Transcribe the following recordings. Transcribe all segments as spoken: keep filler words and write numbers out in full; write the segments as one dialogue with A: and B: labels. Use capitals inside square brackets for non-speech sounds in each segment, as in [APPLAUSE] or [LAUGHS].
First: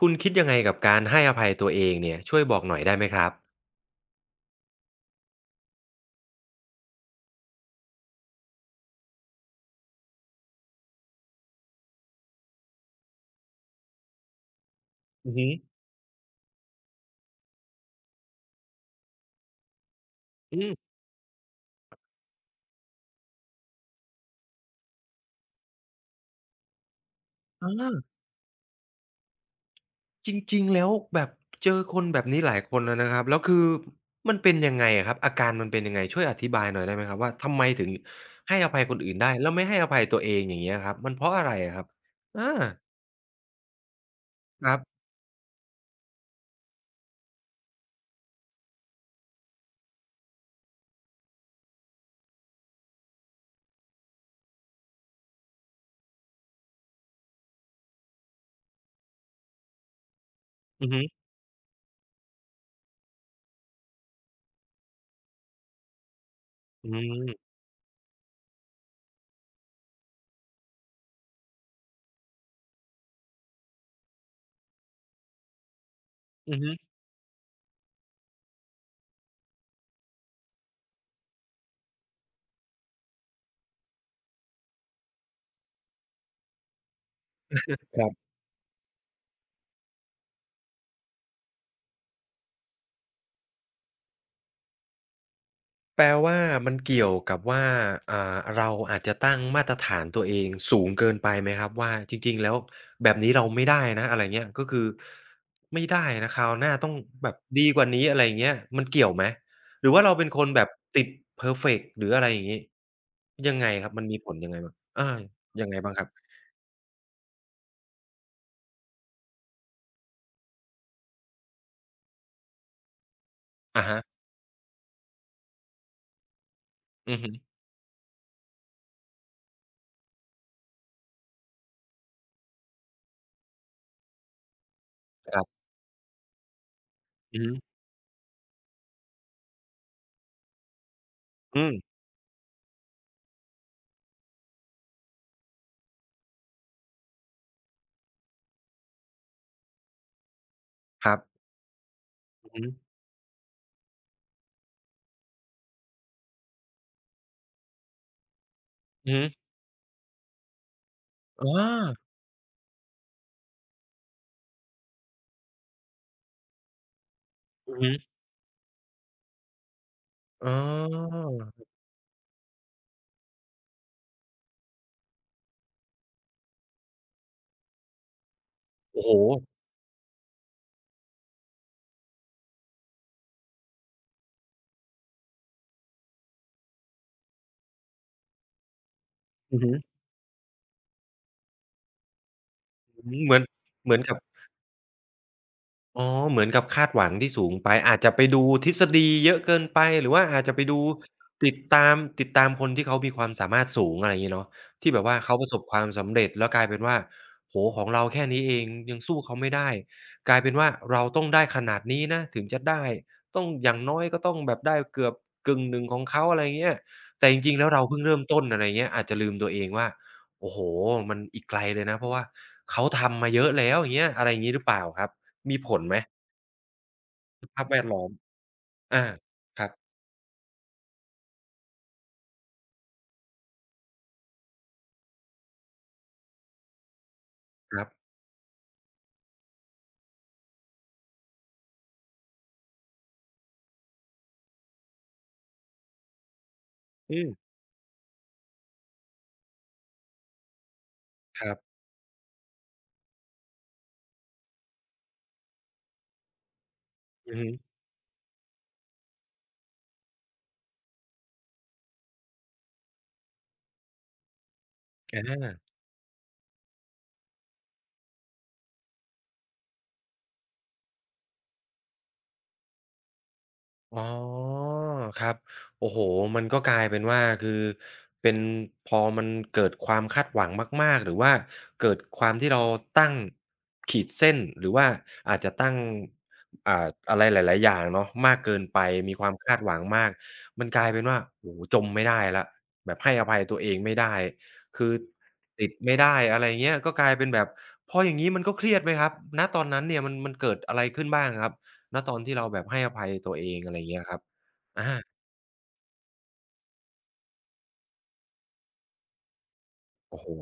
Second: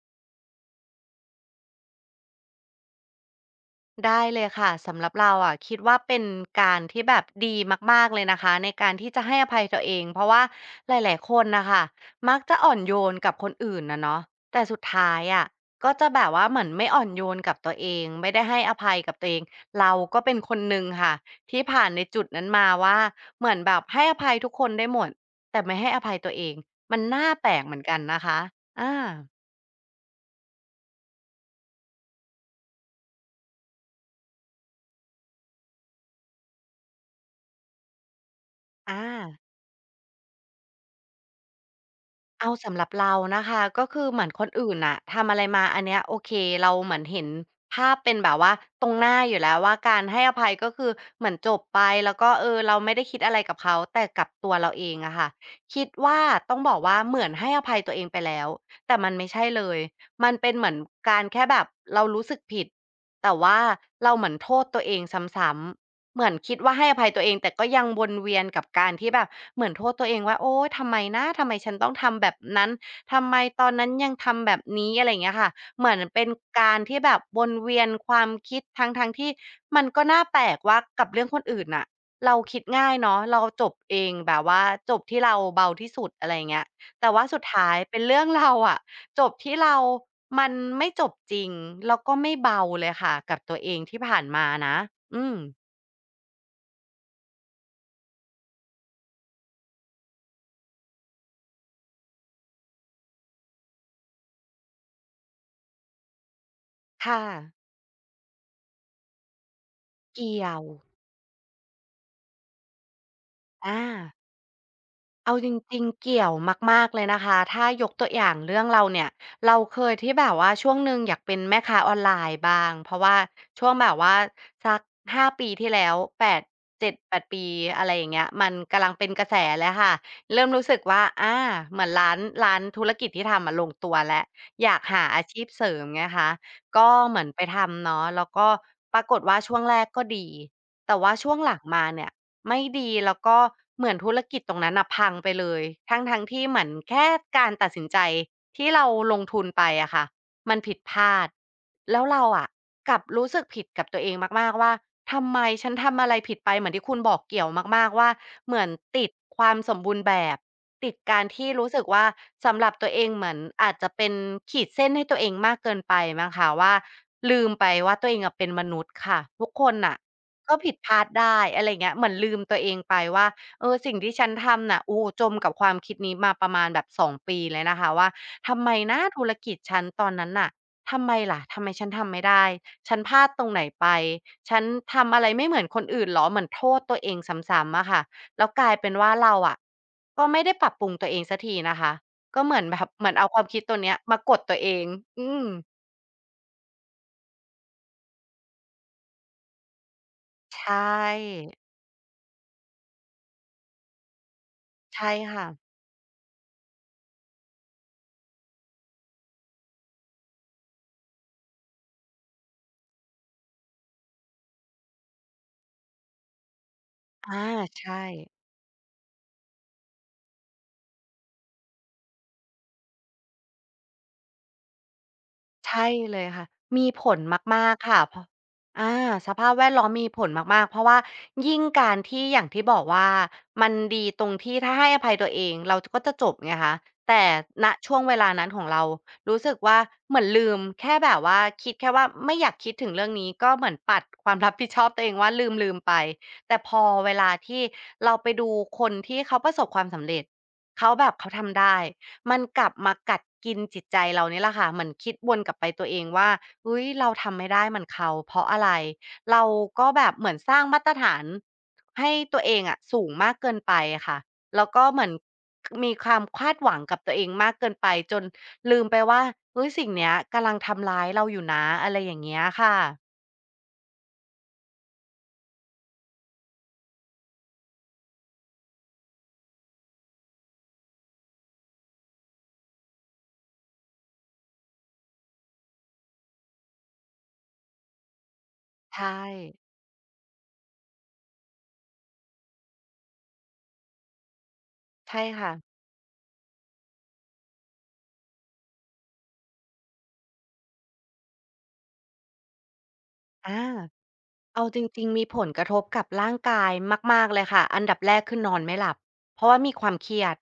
A: คุณคิดยังไงกับการให้อภัยตัวเองเนี่ยช่วยบอกหน่อยได้ไหมครับ
B: ได้เลยค่ะสำหรับเราอะคิดว่าเป็นการที่แบบดีมากๆเลยนะคะในการที่จะให้อภัยตัวเองเพราะว่าหลายๆคนนะคะมักจะอ่อนโยนกับคนอื่นนะเนาะแต่สุดท้าย
A: อือ
B: อะ
A: ฮึ
B: ก็จะแบบว่าเหมือนไม่อ่อนโยนกับตัวเองไม่ได้ให้อภัยกับตัวเองเราก็เป็นค
A: อื
B: นหนึ่ง
A: ม
B: ค่ะที่ผ่านในจุดนั้นมาว่าเหมือนแบบให้อภัยทุกคนได้หมดแต่ไม่ให้อภัยตัวเองมันน่าแปลก
A: อ
B: เหมือน
A: า
B: กันนะคะอา
A: จริงๆแล้วแบบเจอคนแบบนี้หลายคนแล้วนะครับแล้วคือมันเป็นยังไงอะครับอาการมันเป็นยังไงช่วยอธิบายหน่อยได้ไหมครับว่าทำไมถึงให้อภัยค
B: อา
A: นอื่นได้แล้วไม่ให้อภัยตัวเองอย่างเงี้ยครับมันเพราะอะไรอะครับอา
B: เอาสำหรับเรานะคะก็คือเหมือนคน
A: ค
B: อื่
A: รั
B: น
A: บ
B: น่ะทำอะไรมาอันเนี้ยโอเคเราเหมือนเห็นภาพเป็นแบบว่าตรงหน้าอยู่แล้วว่าการให้อภัยก็คือเหมือนจบไปแล้วก็เออเราไม่ได้คิดอะไรกับเขาแต่กับตัวเราเองอะค่ะคิดว่าต้องบอกว่าเหมือนให้อภัยตัวเองไปแล้วแต่มันไม่ใช่เลยมันเป็นเหมือน
A: อือฮึ
B: การแค่แบบเรารู้สึกผิดแต่ว่าเราเหมือนโทษตัวเองซ้ำๆ เหมือนคิดว่าให้
A: อื
B: อภัยตัว
A: ม
B: เองแต่ก็ยังวนเวียนกับการที่แบบเหมือนโทษตัวเองว่าโอ๊ยทำไมนะทำไมฉันต้องทำแบบนั้นทำไมตอนนั้นยังทำแบบนี้อะไรอย่างเงี้ยค่ะเหมือนเป็น
A: อือฮึ
B: การที่แบบวนเวียนความคิดทั้งๆที่มันก็น่าแปลกว่ากับเรื่องคนอื่นน่ะเราคิดง่ายเนาะเราจบเองแบบว่าจบที่เราเบาที่สุดอะไรอย่างเงี้ยแต่ว่าสุดท้ายเป็
A: ค
B: น
A: รั
B: เรื่
A: บ
B: องเราอะจบที่เรามันไม่จบจริงแล้วก็ไม่เบาเลยค่ะกับตัวเองที่ผ่านมานะอืม
A: แปลว่ามันเกี่ยวกับว่าอ่าเราอาจจะตั้งมาตรฐานตัวเองสูงเกินไปไหมครับว่าจริงๆแล้วแบบนี้เราไม่ได้นะอะไรเงี้ยก็คือไม่ได้นะคราวหน้าต้อง
B: ค่ะ
A: แบบดีกว่านี้อะไรอย่างเงี้ยมันเกี่ยวไหมหรือว่าเราเป็นค
B: เกี่ย
A: นแบ
B: ว
A: บติดเพอร์เฟกต์หรืออะไรอย่างงี้ยังไง
B: อา
A: ครับมันมีผลยังไงบ้างอา
B: เอาจ
A: ยังไง
B: ริง
A: บ้าง
B: ๆ
A: ครั
B: เกี่
A: บ
B: ยวมากๆเลยนะคะถ้ายกตัวอย่างเรื่องเราเนี่ยเราเคยที่แบบว่าช่วงหนึ่งอยากเป็นแม่ค้าออนไลน์บ้างเพราะว่าช่วง
A: อะ
B: แบบ
A: ฮะ
B: ว่าสักห้าปีที่แล้วแปด
A: อือ
B: เจ็ดถึงแปดปด
A: ฮึ
B: ปีอะไรอย่างเงี้ยมันกำลังเป็นกระแสเลยค่ะเริ่มรู้สึกว่าอาเหมือนร้านร้านธุรกิจที่ทำอะลงตัวแล้วอยากหาอา
A: ค
B: ชี
A: รั
B: พเส
A: บ
B: ริมไงคะก็เหมือน
A: อื
B: ไป
A: อฮึ
B: ทำเนาะแล้วก็ปรากฏว่าช่วงแรกก็ดีแต่ว่าช่วงหลั
A: อื
B: ง
A: ม
B: มาเนี่ย ไม่ดีแล้วก็เหมือนธุรกิจตรงนั้นน่ะพังไปเลยทั้งๆที่เหมือนแค่การตัดสินใจที่เราลงทุนไปอะค่ะมันผิดพ
A: ครั
B: ลา
A: บ
B: ดแล้วเราอะ
A: อือฮึ
B: กลับรู้สึกผิดกับตัวเองมากๆว่าทำไมฉันทำอะไรผิดไปเหมือนที่คุณบอกเกี่ยวมากๆว่าเหมือนติด
A: อือฮึ
B: ความสมบูรณ์แบบติดการที่
A: อ๋อ
B: รู้สึกว่าสำหรับตัวเองเหมือนอาจจะเป็นขีดเส้นให้ตัวเองมากเกินไปมั้งคะว่าลืมไป
A: อือฮึ
B: ว่าตัวเองอะเป็นมนุษย์ค่ะทุกคนน่ะ
A: อ๋
B: ก็ผิดพลาด
A: อ
B: ได้อะไรเงี้ยเหมือนลืมตัวเองไปว่าเออสิ่งที่ฉันทำน่ะโอ้จมกับความคิดนี้มาประมาณแบบสองปีเลยนะคะว่าทำไมนะ
A: โอ้โฮ
B: ธุรกิจฉันตอนนั้นน่ะทำไมล่ะทำไมฉันทำไม่ได้ฉันพลาดตรงไหนไปฉันทำอะไรไม่เหมือนคนอื่นเหรอเหมือนโทษตัวเองซ้ำๆอะค่ะแล้วกลายเป็นว่าเราอะ
A: อือฮึ
B: ก็ไม่ได้ปรับปรุงตัวเองสักทีนะคะก็เหมือนแบบเหมื
A: อื
B: อน
A: อ
B: เอา
A: เห
B: ค
A: มือ
B: วา
A: น
B: มคิดตัว
A: เห
B: เนี้
A: มื
B: ย
A: อนกับ
B: มากดตัวเองอืม
A: อ๋อเหมือนกับคาดหวังที่สูงไปอาจจะไปดูทฤษฎีเยอะเกินไปหรือว่าอาจจะ
B: ใช
A: ไปดู
B: ่
A: ติดตามติดตามคนที่เขามีความสามารถสูงอะไรอย่างงี้เนาะที่แบบ
B: ใช่
A: ว่าเขาป
B: ค่ะ
A: ระสบความสำเร็จแล้วกลายเป็นว่าโอ้โฮของเราแค่นี้เองยังสู้เขาไม่ได้กลายเป็นว่าเราต้องได้ขนาดนี้นะถึงจะได้ต้องอย่างน้อยก็ต้องแบบได้เกือบกึ่งหนึ่งของเขาอะไรอย่างเงี้ยแต่จ
B: อา
A: ริงๆแล้วเราเพิ่
B: ใช่
A: งเริ่มต้นอะไรอย่างเงี้ยอาจจะลืมตัวเองว่าโอ้โฮมันอีกไกลเลยนะเพราะว่าเขาทำมาเยอะแล้วอย่างเงี้ยอะไรอย่างงี้หรือเปล่าครับ มีผล
B: ใช่
A: ไหม
B: เลยค่ะมีผล
A: ส
B: มา
A: ภาพ
B: ก
A: แวด
B: ๆค่ะ
A: ล้อม
B: เพราะอา
A: อา
B: สภาพ
A: ค
B: แว
A: รับ
B: ดล้อมมีผลมากๆเพราะว่ายิ่งการที่อย่างที่บอกว่ามันดีตรงที่ถ้าให้อภัยตัวเองเราจก็จะจบไงคะแต่ณ
A: ครั
B: ช่วง
A: บ
B: เวลานั้นของเรารู้สึกว่าเหมือนลืมแค่แบบว่าคิดแค่ว่าไม่อยากคิดถึงเรื่องนี้ก็เหมือนปัดความรับผิดชอบตัวเองว่าลืมๆไปแต่พอเว
A: อื
B: ลา
A: ม
B: ที่เราไปดูคนที่เขาประสบความสำเร็จเขาแบบเขา
A: ครั
B: ทำ
A: บ
B: ได้ มันกลับมากัดกินจิตใจเรานี่แหละค่ะเหมือนคิดวนกลับไปตัวเองว่าอุ๊ยเรา
A: อือ
B: ทำไม่
A: ฮึ
B: ได้เหมือนเขาเพราะอะไรเราก็แบบเหมือนสร้างมาตรฐานให้ตัวเองอะสูงมากเกินไปอะค่ะแล้วก็เหมือน
A: อา
B: มีความคาดหวังกับตัวเองมากเกินไปจนลืมไปว่าเฮ้ยสิ่งเนี้ยกำลังทำร้ายเราอยู่นะอะไรอย่างเงี้ยค่ะ
A: อ๋อครับโอ้โฮมันก็กลายเป็นว่าคือเป็นพอมันเกิดความคาดหวังมากๆหรือว่าเกิดความที่เราตั้งขีดเส้นหรือว่าอาจจะตั้งอ่าอะไรหลายๆอย่างเนาะมากเกินไปมี
B: ใช่
A: ความคาดหวังมากมันกลายเป็นว่าโอ้โฮจมไม่ได้แล้วแบบให้อภัยตัวเองไม่ได้คือ
B: ใช่ค่ะ
A: ติดไม่ได้อะไรเงี้ยก็กลายเป็นแบบพออย่างงี้มันก็เครียดไหมครับณตอนนั้นเนี่ยมันมันเกิดอะไรขึ้นบ้างครับ ณตอนที่เราแบบให้อภัยตัวเอง
B: อา
A: อะไรอย่างเงี้ยครับ
B: เอาจริ
A: อา
B: งๆมีผลกระทบกับร่างกายมากๆเลยค่ะอันดับแรกคือนอนไม่หลับเพราะว่ามีความเค
A: โอ้
B: รีย
A: โฮ
B: ด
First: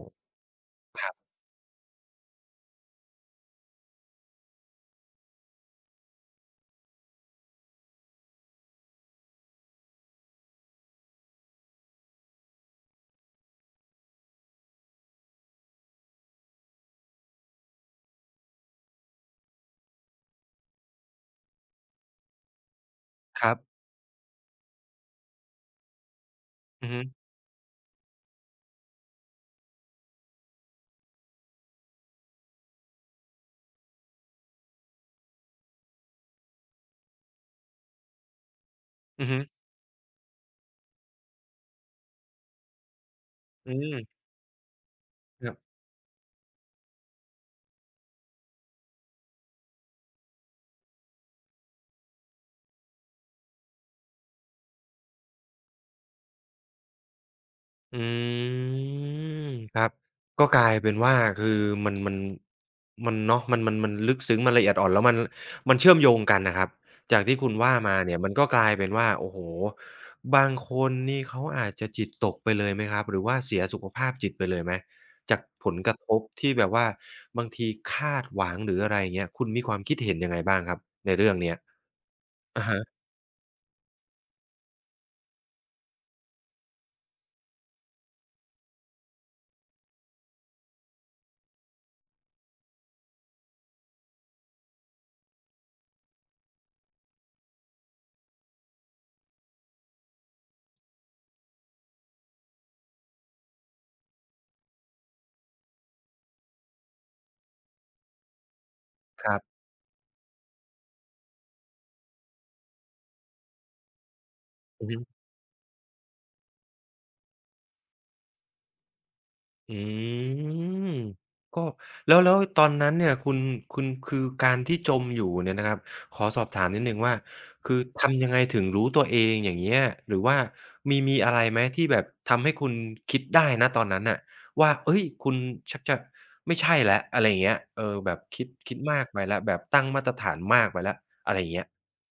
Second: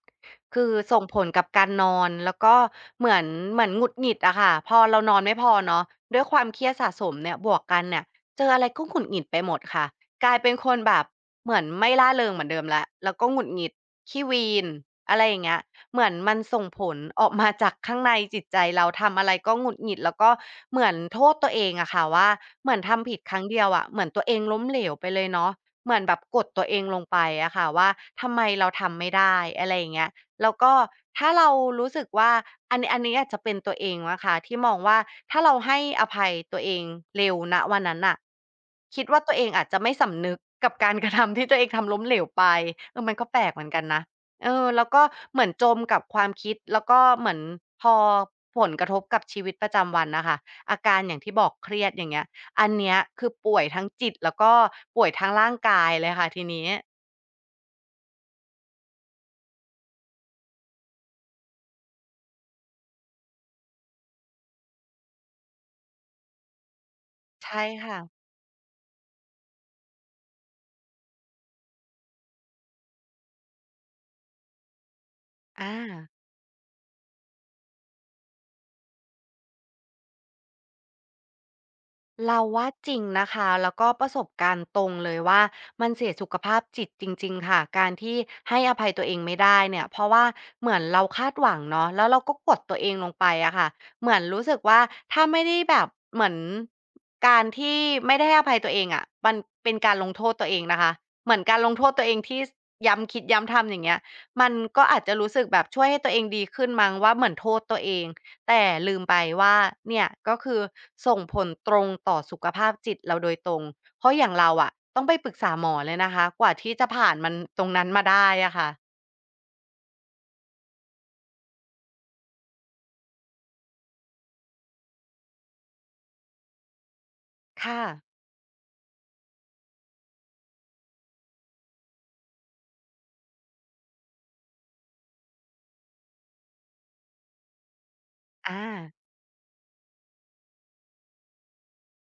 B: คือส่ง
A: ครับ
B: ผลกับการนอนแล้วก็เหมือนเหมือนหงุดหงิดอะค่ะพอเรานอนไม่พอเนาะด้วยความเครียดสะสมเนี่ยบวกกันเนี่ยเจออะไรก็หงุดหงิดไปหมดค่ะกลายเป็นคนแบบเหมือนไม่ร่าเริงเหมือนเดิมแล้วแล้วก็หงุดหงิดขี้วีนอะไรอย่างเงี้ย เหมือนมันส่งผลออกมาจากข้างในจิตใจเราทำอะไรก็หงุดหงิดแล้วก็เหมือนโทษตัวเองอะค่ะว่าเหมือนทำผิดครั้
A: ค
B: ง
A: รับ
B: เดียวอะเหมือนตัวเองล้มเหลวไปเลยเนาะเหมือนแบบกดตัวเอง
A: อือ
B: ล
A: ฮึ
B: งไปอะค่ะว่าทำไมเราทำไม่ได้อะไรอย่างเงี้ยแล้วก็ถ้าเรารู้สึกว่าอันนี้อันนี้อาจจะเป็นตัวเองนะคะที่มองว่าถ้าเราให้อภัยตัวเองเร็วณวันนั้นน่ะคิดว่า
A: อือ
B: ตัว
A: ฮึ
B: เองอาจจะไม่สำนึกกับการกระทำที่ตัวเองทำล้มเหลวไปเออมันก็แปลกเหมือ
A: อื
B: นกันนะ
A: ม
B: เออแล้วก็เหมือ
A: ค
B: น
A: รั
B: จ
A: บ
B: มกับความคิดแล้วก็เหมือนพอผลกระทบกับชีวิตประจำวันน่ะค่ะอาการอย่างที่บอกเครียดอย่างเงี้ยอันเนี้ยคือป่วยทั้งจิตแล้วก็ป่วยทั้งร่างกายเลยค่ะทีนี้
A: อืมครับก็กลายเป็นว่าคือมันมันมันเนาะมันมันมันลึกซึ้งมันละเอียดอ่อนแล้วมันมันเชื่อมโยงกันน่ะครับจากที่คุณ
B: ใช่
A: ว่ามา
B: ค่ะ
A: เนี่ยมันก็กลายเป็นว่าโอ้โฮบางคนนี่เขาอาจจะจิตตกไปเลยไหมครับหรือว่าเสียสุขภาพจิตไปเลยไหมจากผ
B: อา
A: ลกระทบที่แบบว่าบางทีคาดหวังหรืออะไรอย่างเงี้ยคุณมีความคิดเห็นยังไงบ้างครับในเรื่องเนี้ย
B: เรา
A: อะ
B: ว่า
A: ฮะ
B: จริงนะคะแล้วก็ประสบการณ์ตรงเลยว่ามันเสียสุขภาพจิตจริงๆค่ะการที่ให้อภัยตัวเองไม่ได้เนี่ยเพราะว่าเหมือนเราคาดหวังเนาะแล้วเราก็กดตัวเองลงไปอะค่ะเหมือนรู้สึกว่าถ้าไม่ได้แบบเหมือนการที่ไม่ได้ให้อภัยตัวเองอะมันเป็นการลงโทษตัวเองนะคะเหมือนการลงโทษตัวเองที่ย้ำคิดย้ำทำอย่างเงี้ยมันก็อาจจะรู้สึกแบบช่วยให้ตัวเองดีขึ้นมั้งว่าเหมือนโทษตัวเอง แต่ลืมไป
A: ครั
B: ว่า
A: บ
B: เนี่ยก็คือส่งผลตรงต่อสุขภาพจิตเราโดยตรง เพราะอย่างเราอะ
A: อือฮึ
B: ต้องไปปรึกษาหมอเลยนะคะกว่าที่จะผ่านมันตรงนั้นมาได้อะค่ะ
A: อืมก็แล้วแล้วตอนนั้นเนี่ยคุณคุณคือการที่จมอยู่เนี่ยนะครับขอสอบถามนิดหนึ่งว่าคือ
B: ค่ะ
A: ทำยังไงถึงรู้ตัวเองอย่างเงี้ยหรือว่ามีมีอะไรไหมที่แบบทำให้คุณคิดได้ณตอนนั้นน่ะว่าเฮ้ยคุณชักจะไม่ใช่แล้วอะไรอย่างเงี้ยเออแบบคิด
B: อา
A: คิดมากไปแล้วแบบตั้งมาตรฐานมากไปแล้วอะไรอย่างเงี้ย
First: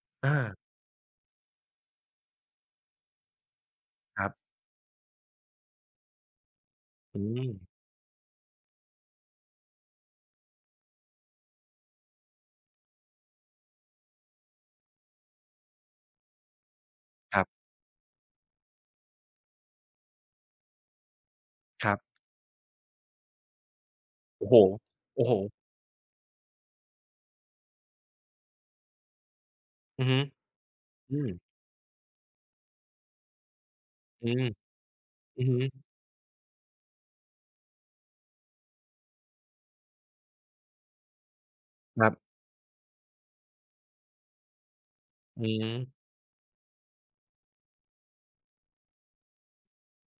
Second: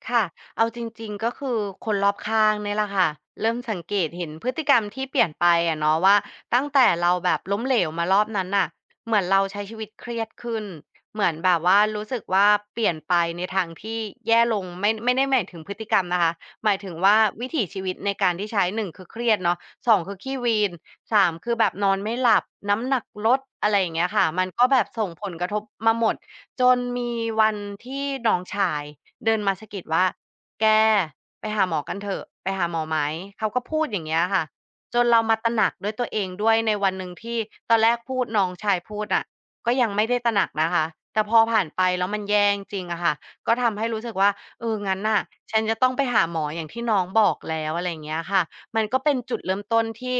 B: ค่ะ
A: อา
B: เอาจริงๆก็คือคนรอบข้างเนี่ยแหละค่ะเริ่มสังเกต
A: ค
B: เห็
A: รั
B: นพฤ
A: บ
B: ติกรรมที่เปลี่ยนไปอะเนาะว่าตั้งแต่เรา
A: อื
B: แบบ
A: ม
B: ล้มเหลวมารอบนั้นน่ะเหมือนเราใช้ชีวิตเครียดขึ้น เหมือนแบบว่ารู้สึกว่าเปลี่ยนไปในทางที่แย่ลงไม่ไม่ได้หมายถึงพฤติกรรมนะคะหมายถึงว่า
A: ค
B: วิ
A: ร
B: ถีชีวิตในการที่ใช้หนึ่งคือเครียดเนาะสองคือขี้วีนสามคือแบบนอ
A: ั
B: น
A: บ
B: ไม่
A: ๆ
B: หลับน้ำหนักลดอะไรอย่างเงี้ยค่ะมัน
A: โอ้โฮ
B: ก็แบบส่งผ
A: โอ้โฮ
B: ลกระทบมาหมดจนมีวันที่น้องชาย เดินมาสะกิดว่า
A: อือฮึ
B: แก
A: อืม
B: ไปหาหมอกันเถอะไปหาหมอไหมเขาก็พูดอย่างเงี้ย
A: อื
B: ค่ะ
A: ม
B: จนเรามา
A: อือ
B: ตระ
A: ฮึ
B: หนักด้วยตัวเองด้วยในวันหนึ่งที่ตอนแรกพูดน้องชายพูดน่ะก็ยังไม่ได้ตระหนักนะคะแต่พอผ่านไป
A: ค
B: แล้ว
A: รั
B: มัน
A: บ
B: แย่จริงอะค่ะก็ทำให้รู้สึกว่าเอองั้นน่ะ
A: อื
B: ฉัน
A: ม
B: จะต้องไปหาหมออย่างที่น้องบอกแล้วอะไรอย่างเงี้ยค่ะมันก็เป็นจุดเริ่มต้นที่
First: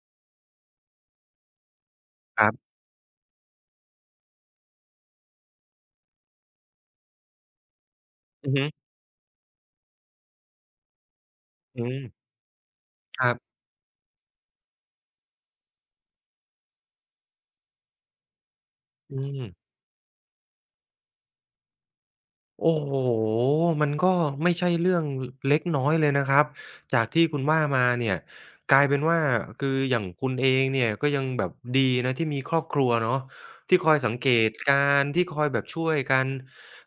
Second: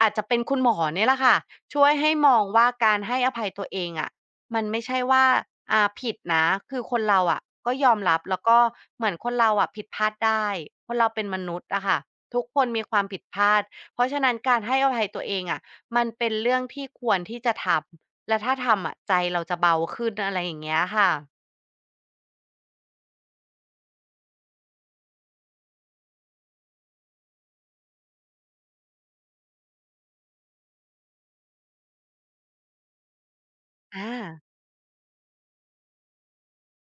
B: อาจจะเป็นคุณหมอเนี่ยแหละค่ะช่วยให้มอ
A: ค
B: ง
A: รั
B: ว่า
A: บ
B: การให้อภัยตัวเองอะ มันไม่ใช่ว่าอ่าผิดนะ คือคนเราอะก็ยอมรับแล้ว
A: อือ
B: ก็
A: ฮึ
B: เหมือนคนเราอะผิดพลาดได้คนเราเป็นมนุษย์
A: อื
B: อะค่ะ
A: ม
B: ทุกคนมีความผิ
A: ค
B: ด
A: รั
B: พลา
A: บ
B: ดเพราะฉะนั้นการให้อภัยตัวเองอะมันเป็นเรื่องที่ควรที่จะทำและถ้าทำอะใจ
A: อืม
B: เราจะเบาขึ้นอะไรอย่างเงี้ยค่ะ
A: โอ้โฮมันก็ไม่ใช่เรื่องเล็กน้อยเลยนะครับจากที่คุณว่ามาเนี่ยกลายเป็นว่าคืออย่างคุณเองเนี่ยก็ยังแบบดีนะที่มีครอบครัวเนาะที่คอย
B: อา
A: สังเกตการณ์ที่คอยแบบช่วยกัน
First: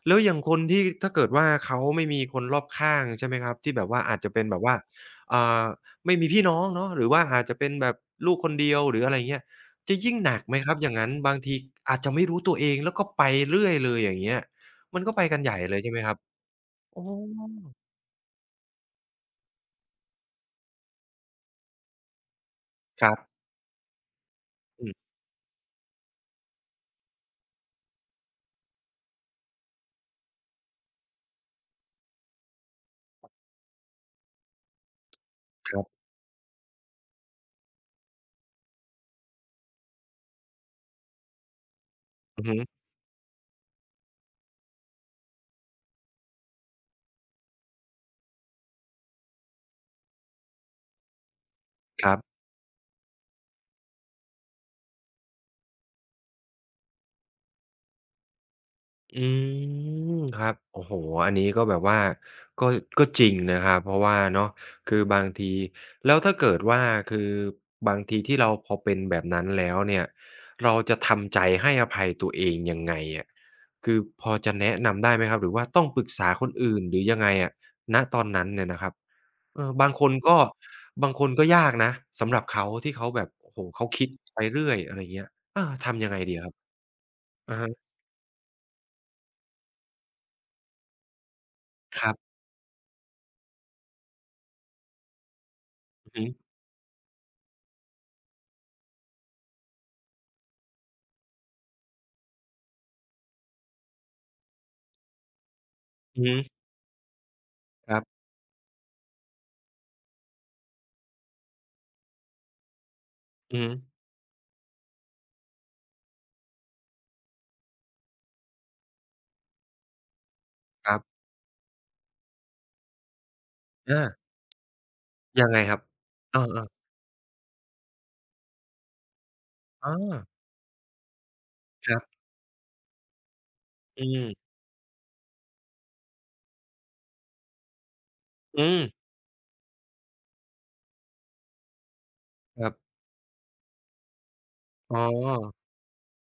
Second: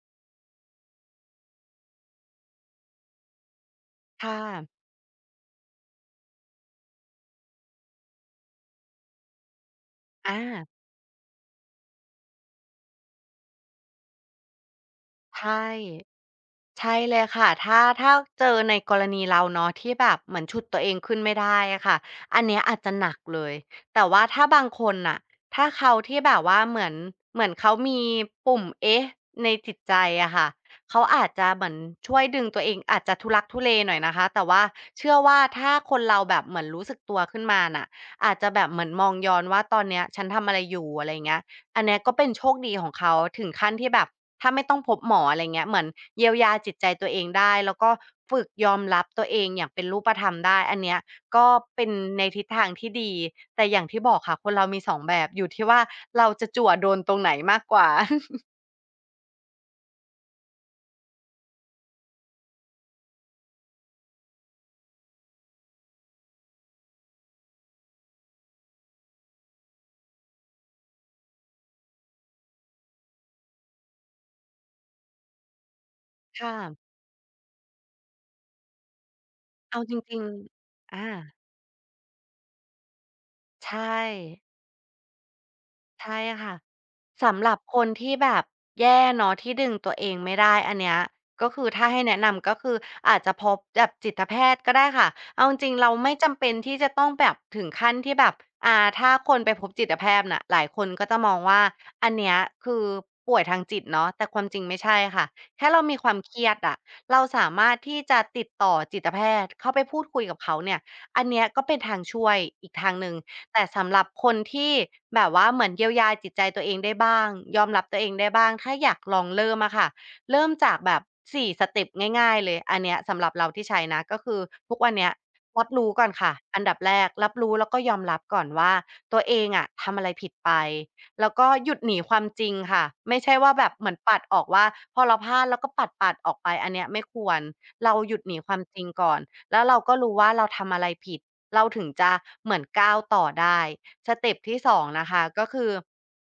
A: แล้วอย่างคนที่ถ้าเกิดว่าเขาไม่มีคนรอบข้างใช่ไหมครับที่แบบว่าอาจจะ
B: ค่ะ
A: เป็นแบบว่าอ่าไม่มีพี่น้องเนาะหรือว่าอาจจะเป็นแบบลูกคนเดียวหรืออะไรเงี้ยจะยิ่งห
B: อา
A: นักไหมครับอย่างงั้นบางทีอาจจะไม่รู้ตัวเองแล้วก็ไปเรื่อยเลยอย่างเงี้ย มันก็ไปกันให
B: ใช่
A: ญ่เลยใช่ไหมครับ
B: ใช่
A: อ๋อ
B: เลยค่ะถ้าถ้าเจอในกรณีเราเนาะที่แบบเหมือนฉุดตัวเองขึ้นไม่ได้อะค่ะอันเนี้ยอาจจะห
A: ค
B: นั
A: รั
B: กเล
A: บ
B: ยแต่ว่าถ้าบางค
A: อื
B: น
A: ม
B: น่ะถ้าเขาที่แบบว่าเหมือนเหมือนเขามีปุ่มเอ๊ะในจิตใจอะค่ะเขาอาจจะเหมือนช่วยดึงตัวเองอาจจะทุลักทุเลหน่อยนะคะแต่ว่าเชื่อว่าถ้า
A: ครั
B: คน
A: บ
B: เราแบบเหมือนรู้สึกตัวขึ้นมาน่ะอาจจะแบบเหมือนมองย้อนว่าตอนเนี้ยฉันทำอะไรอยู่อะไรเงี้ยอันเนี้ยก็เป็น
A: อื
B: โช
A: อ
B: ค
A: ฮึ
B: ดีของเขาถึงขั้นที่แบบ ถ้าไม่ต้องพบหมออะไรเงี้ยเหมือนเยียวยาจิตใจตัวเองได้แล้วก็ฝึกยอมรับตัวเองอย่างเป็นรูปธรรมได้อันเนี้ยก็เป็น
A: ครั
B: ในทิ
A: บ
B: ศทางที่ดีแต่อย่างที่บอกค่ะคนเรามีสองแบบอยู่ที่ว่าเราจะจั่วโดนตรงไหนมากกว่า [LAUGHS]
A: อืมครับโอ้โฮอันนี้ก็แบบว่าก็ก็จริงนะครับ เพราะว่าเนาะคือบางทีแล้วถ้าเกิดว่าคือบางทีที่เราพอเป็นแบบนั้นแล้วเนี่ยเราจะทำใจให้อภัยตัวเองยังไงอะคือพอจะแนะนำได้ไหมครับ หรือว่าต้องปรึกษาคน
B: ค่ะ
A: อื่นหรือยังไงอะณตอนนั้นเนี่ยนะครับ เออ
B: เอา
A: บา
B: จ
A: งคน
B: ริง
A: ก็
B: ๆอา
A: บางคนก็ยากนะสำหรับเขาที่เขาแบบโอ้โฮ
B: ใช
A: เขาคิดไป
B: ่
A: เรื่อยอะไรเงี้ยเออทำยังไง
B: ใช่
A: ดีอะครั
B: ค่ะ
A: บ
B: สำหรั
A: อะ
B: บ
A: ฮะ
B: คนที่แบบแย่เนาะที่ดึงตัวเองไม่ได้อันเนี้ยก็คือถ้าให้
A: ครั
B: แนะ
A: บ
B: นำก็คืออาจจะพบแบบจิตแพทย์ก็ได้ค่ะเอาจริงๆเรา
A: อื
B: ไม่
A: อฮึ
B: จำเป็นที่จะต้องแบบถึงขั้นที่แบบอ่าถ้าคนไปพบจิตแพทย์น่ะหลายคนก็จะมองว่าอันเนี้ยคือป่วยทางจิตเนาะแต่ความจริงไม่ใช่ค่ะแค่เรามีความ
A: อือ
B: เค
A: ฮึ
B: รียดอะเราสามารถ
A: ค
B: ที่
A: รั
B: จะ
A: บ
B: ติดต่อจิตแพทย์เข้าไปพูดคุยกับเขาเนี่ยอันเนี้ยก็เป็นทางช่วยอีกทางหนึ่ง
A: อื
B: แต่
A: อฮึ
B: สำหรับคนที่แบบว่าเหมือนเยียวยาจิตใจตัวเองได้บ้างยอมรับตัวเองได้บ้างถ้าอยากลองเริ่มอะค่ะเริ่มจาก
A: ค
B: แบ
A: รั
B: บ
A: บ
B: สี่สเต็ปง่ายๆเลยอันเนี้ยสำหรับเราที่ใช้นะ
A: อา
B: ก็คือทุกวันเนี้ย
A: ยังไง
B: รับ
A: ครับ
B: รู้ก่อนค่ะ
A: เอ
B: อัน
A: อ
B: ดับ
A: ๆ
B: แรกรับรู้แล้วก็ยอมรับก่อนว่าตัวเองอะทำอะไร
A: อา
B: ผิดไปแล้วก็หยุดห
A: ค
B: นี
A: รั
B: ควา
A: บ
B: มจริงค่ะไม่ใช่ว่าแบบเหมือน
A: อื
B: ปัดออก
A: ม
B: ว่าพอเราพลาดแล้วก็ปัดๆออกไปอันเนี้ยไม่ควรเราหยุดหนีความ
A: อื
B: จ
A: ม
B: ริงก่อนแล้วเราก็รู้ว่าเราทำอะไรผิด เราถึงจะเหมือ
A: ค
B: น
A: รั
B: ก้า
A: บ
B: วต่อได้สเต็ปที่สอง
A: อ๋อ
B: นะคะก็คือ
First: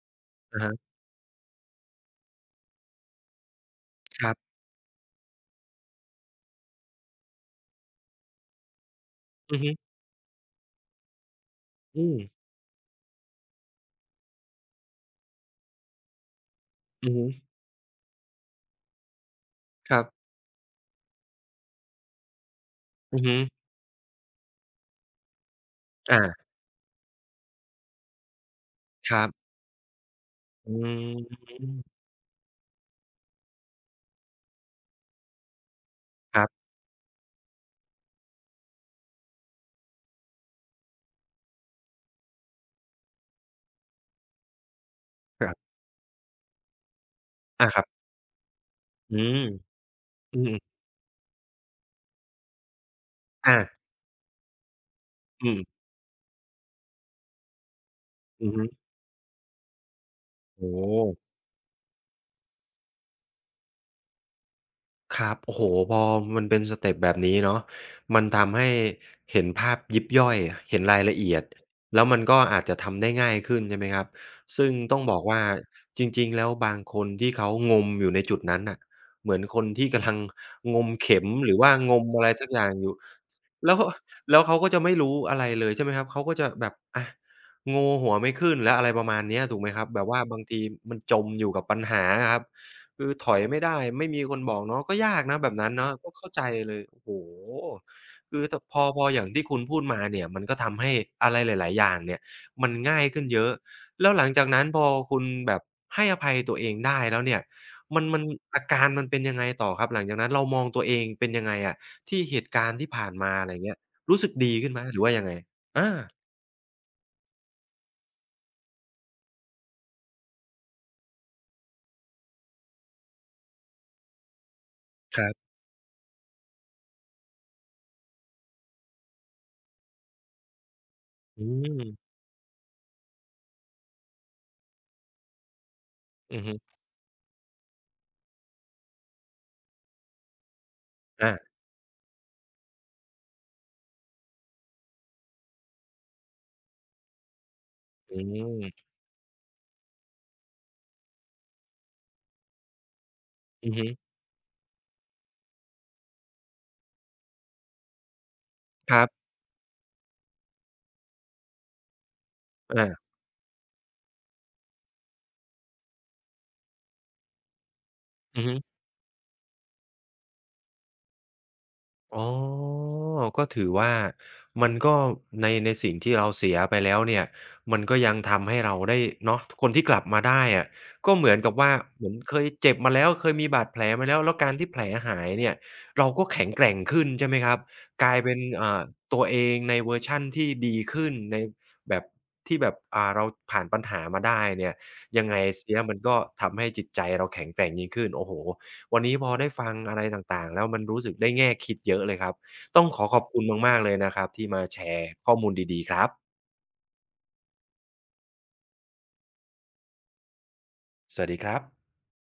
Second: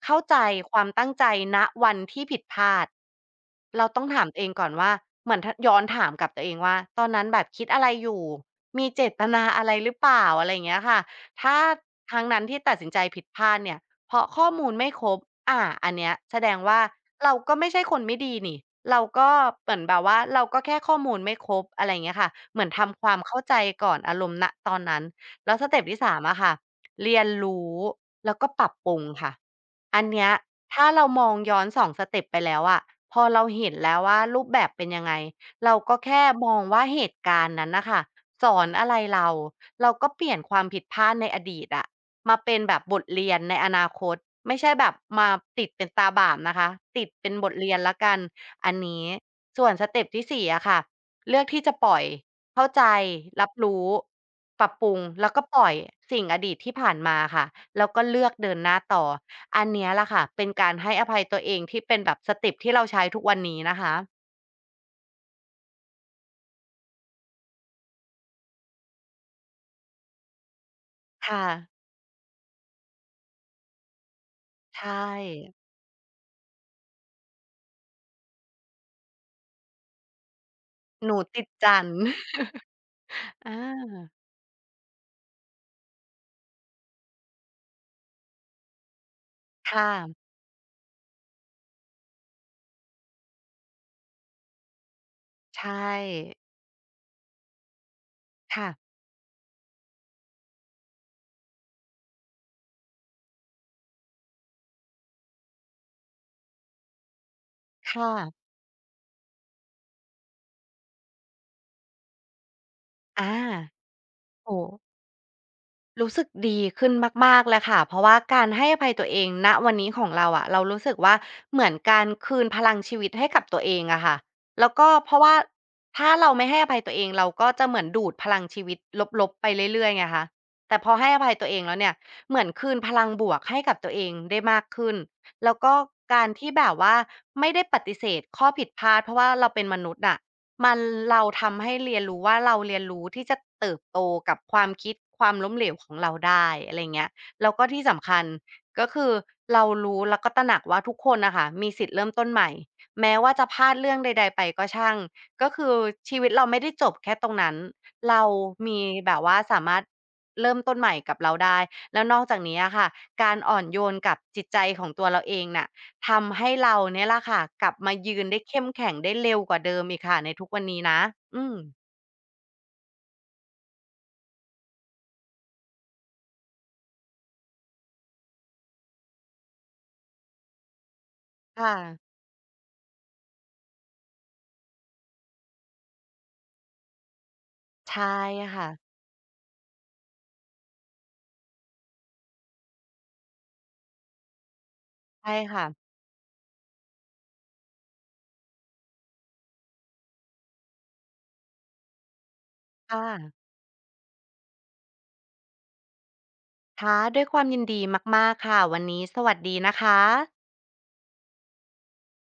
B: เข้าใจ
A: อะ
B: ค
A: ฮะ
B: วามตั้งใจณวันที่ผิดพลาดเราต้องถา
A: ค
B: ม
A: รั
B: ตัวเอง
A: บ
B: ก่อนว่าเหมือนทย้อนถามกับตัวเองว่าตอนนั้นแบบคิดอะไรอยู่มีเจตนา
A: อือ
B: อะไรห
A: ฮึ
B: รือเปล่าอะไรอย่างเงี้ยค่ะถ้า
A: อื
B: ค
A: ม
B: รั้งนั้นที่ตัดสินใจผิดพลาดเนี่ยเพราะข้อมูลไม่ครบอาอันเนี้ยแสดงว่า
A: อือฮึ
B: เราก็ไม่ใช่คนไม่ดีนี่เราก็เหมือนแบ
A: ครั
B: บ
A: บ
B: ว่าเราก็แค่ข้อมูลไม่ครบอะไรอย่างเงี้ยค่ะเหมือนทำควา
A: อื
B: ม
A: อฮึ
B: เข้าใจก่อนอารมณ์ณตอนนั้น แล้วสเต็ปที่สาม
A: อา
B: อะค่ะเรียนรู้แล้วก็ปรับปรุง
A: ครั
B: ค่ะ
A: บ
B: อันเนี้ย
A: อื
B: ถ้าเรามองย้อนสอง
A: ม
B: สเต็ปไปแล้วอะพอเราเห็นแล้วว่ารูปแบบเป็นยังไงเราก็แค่
A: ค
B: มอง
A: ร
B: ว่าเหตุการณ์นั้นนะคะสอนอะไรเราเราก็เปลี่ยนความผิดพลาดในอดีตอะมาเป็นแบบบทเรียนในอนาคตไม่ใช่แบบมา
A: ับ
B: ติด
A: ๆ
B: เป็นตาบาปนะคะติดเป็นบท
A: อา
B: เรีย
A: ค
B: น
A: รั
B: ละ
A: บ
B: กันอันนี้
A: อืม
B: ส่วนสเต็ปที่
A: อื
B: สี่
A: ม
B: อะค่ะเลือกที่จะปล่อย เข้าใจรับ
A: อา
B: รู้ปรับปรุงแล้วก็
A: อื
B: ปล่อย
A: ม
B: สิ่งอดีตที่ผ่านมาค่ะแล้วก็เลือก
A: อื
B: เดิ
A: อ
B: น
A: ฮึ
B: หน้าต่ออันเนี้ยล่ะค่ะเป็นกา
A: โอ้
B: ร
A: โฮ
B: ให้อภัยตัวเองที่เป็นแบบสเต็ปที่เราใช้ทุกวันนี้นะคะ
A: ครับโอ้โฮพอมันเป็นสเต็ปแบบนี้เนาะมันทำให้เห็นภาพยิบย่อยเห็นรายละเอียด
B: ค่ะ
A: แล้วมันก็อาจจะทำได้ง่ายขึ้นใช่ไหมครับซึ่ง
B: ใช
A: ต้อง
B: ่
A: บอกว่าจริงๆแล้วบางคนที่เขางมอยู่ในจุดนั้นน่ะเหมือนคนที่กำลังงม
B: หนู
A: เข็ม
B: ติด
A: หรือว่า
B: จั่น
A: งมอะไรสักอย่างอยู่
B: อ
A: แล้ว
B: า
A: แล้วเขาก็จะไม่รู้อะไรเลยใช่ไหมครับเขาก็จะแบบอะโงหัวไม่ขึ้นแล้วอะไรประมาณเนี้ยถูกไหมครับ
B: ค่ะ
A: แบบว่าบางทีมันจมอยู่กับปัญหาอะครับ คือถอยไม่ได้ไม่มีคนบอกเนาะก็ยากนะแบบ
B: ใช
A: นั้นเนาะก็เข้า
B: ่
A: ใจเลยโอ้โฮคือต
B: ค่ะ
A: พอพออย่างที่คุณพูดมาเนี่ยมันก็ทำให้อะไรหลายๆอย่างเนี่ยมันง่ายขึ้นเยอะแล้วหลังจากนั้นพอคุณแบบให้อภัยตัวเองได้แล้วเนี่ยมัน
B: ค่ะ
A: มันอาการมันเป็นยังไงต่อครับหลังจากนั้นเรามองตัวเองเป็นยังไงอะที่เหตุการณ์ที่ผ่าน
B: อา
A: มาอะไรเงี้ยรู้สึกดี
B: โอ้
A: ขึ้นไหมหรือว่ายังไงอา
B: รู้สึกดีขึ้นมากๆเลยค่ะเพราะว่าการให้อภัยตัวเองณวันนี้ของเราอะเรารู้สึกว่าเหมือนการคืนพลังชีวิตให้กับตัวเองอะค่ะแล้วก็เพ
A: ค
B: ราะว่า
A: รับ
B: ถ้าเราไม่ให้อภัยตัวเองเราก็จะเหมือนดูดพลังชีวิตลบๆไปเรื่อยๆไงคะแต่พอให้อภัย
A: อื
B: ตัวเองแล้ว
A: ม
B: เนี่ยเหมือนคืนพลังบวกให้กับตัวเองได้มากขึ้น แล้วก็การ
A: อือ
B: ที่
A: ฮึ
B: แบบว่าไม่ได้ปฏิเสธข้อผิดพลาดเพราะว่าเราเป็นมนุษย์น่ะ มันเรา
A: อา
B: ทำให้เรียนรู้ว่าเราเรียนรู้ที่จะเติบโตกับความคิดความล้มเหลวของเราได้อะไรเงี้ยแล้วก็ที่สำ
A: อื
B: คัญก็
A: ม
B: คือเรารู้แล้วก็ตระหนักว่าทุกคนน่ะค่ะมีสิทธิ์เริ่มต้นใหม่แม้ว่าจะพลา
A: อื
B: ด
A: อฮึ
B: เรื่องใดๆไปก็ช่างก็คือชีวิตเราไม่ได้จบแค่ตรงนั้นเรามี
A: ครั
B: แบบ
A: บ
B: ว่าสามารถเริ่มต้นใหม่กับเราได้แล้วนอกจากนี้อะค่ะ
A: อา
B: การอ่อนโยนกับจิตใจของตัวเราเองน่ะ ทำให้เราเนี่ยล่ละค่ะกลับมายืนได้
A: อือฮึ
B: เข้มแข็งได้เร็วกว่าเดิมอีกค่ะในทุกวันนี้นะอืม
A: อ๋อก็ถือว่ามันก็ในในสิ่งที่เราเสียไปแล้วเนี่ยมันก็ยังทำให้เราได้เนาะคนที่กลับมาได้อะก็เหมือนกับว่า
B: ค่ะ
A: เหมือนเคยเจ็บมาแล้วเคยมีบาดแผลมาแล้วแล้วการที่แผลหายเนี่ยเราก็แข็งแกร่งขึ้นใช่ไหมครับ
B: ใช่
A: กลายเป็น
B: ค่ะ
A: อ่าตัวเองในเวอร์ชันที่ดีขึ้นในแบบที่แบบอ่าเราผ่านปัญหามาได้เนี่ยยัง
B: ใช่
A: ไง
B: ค่ะ
A: เสียมันก็ทำให้จิตใจเราแข็งแกร่งยิ่งขึ้นโอ้โฮ วันนี้พอได้ฟังอะไรต่างๆแล้วมันรู้สึกได้แง่คิดเยอะเลยครับต้องข
B: ค่ะ
A: อขอบคุณมากๆเลยนะครับที่มาแชร์ข้อมูลดีๆครับ
B: ค่ะด้วยความยินดีมากๆค่ะวันนี้สวัสดีนะคะ
A: สวัสดีครับ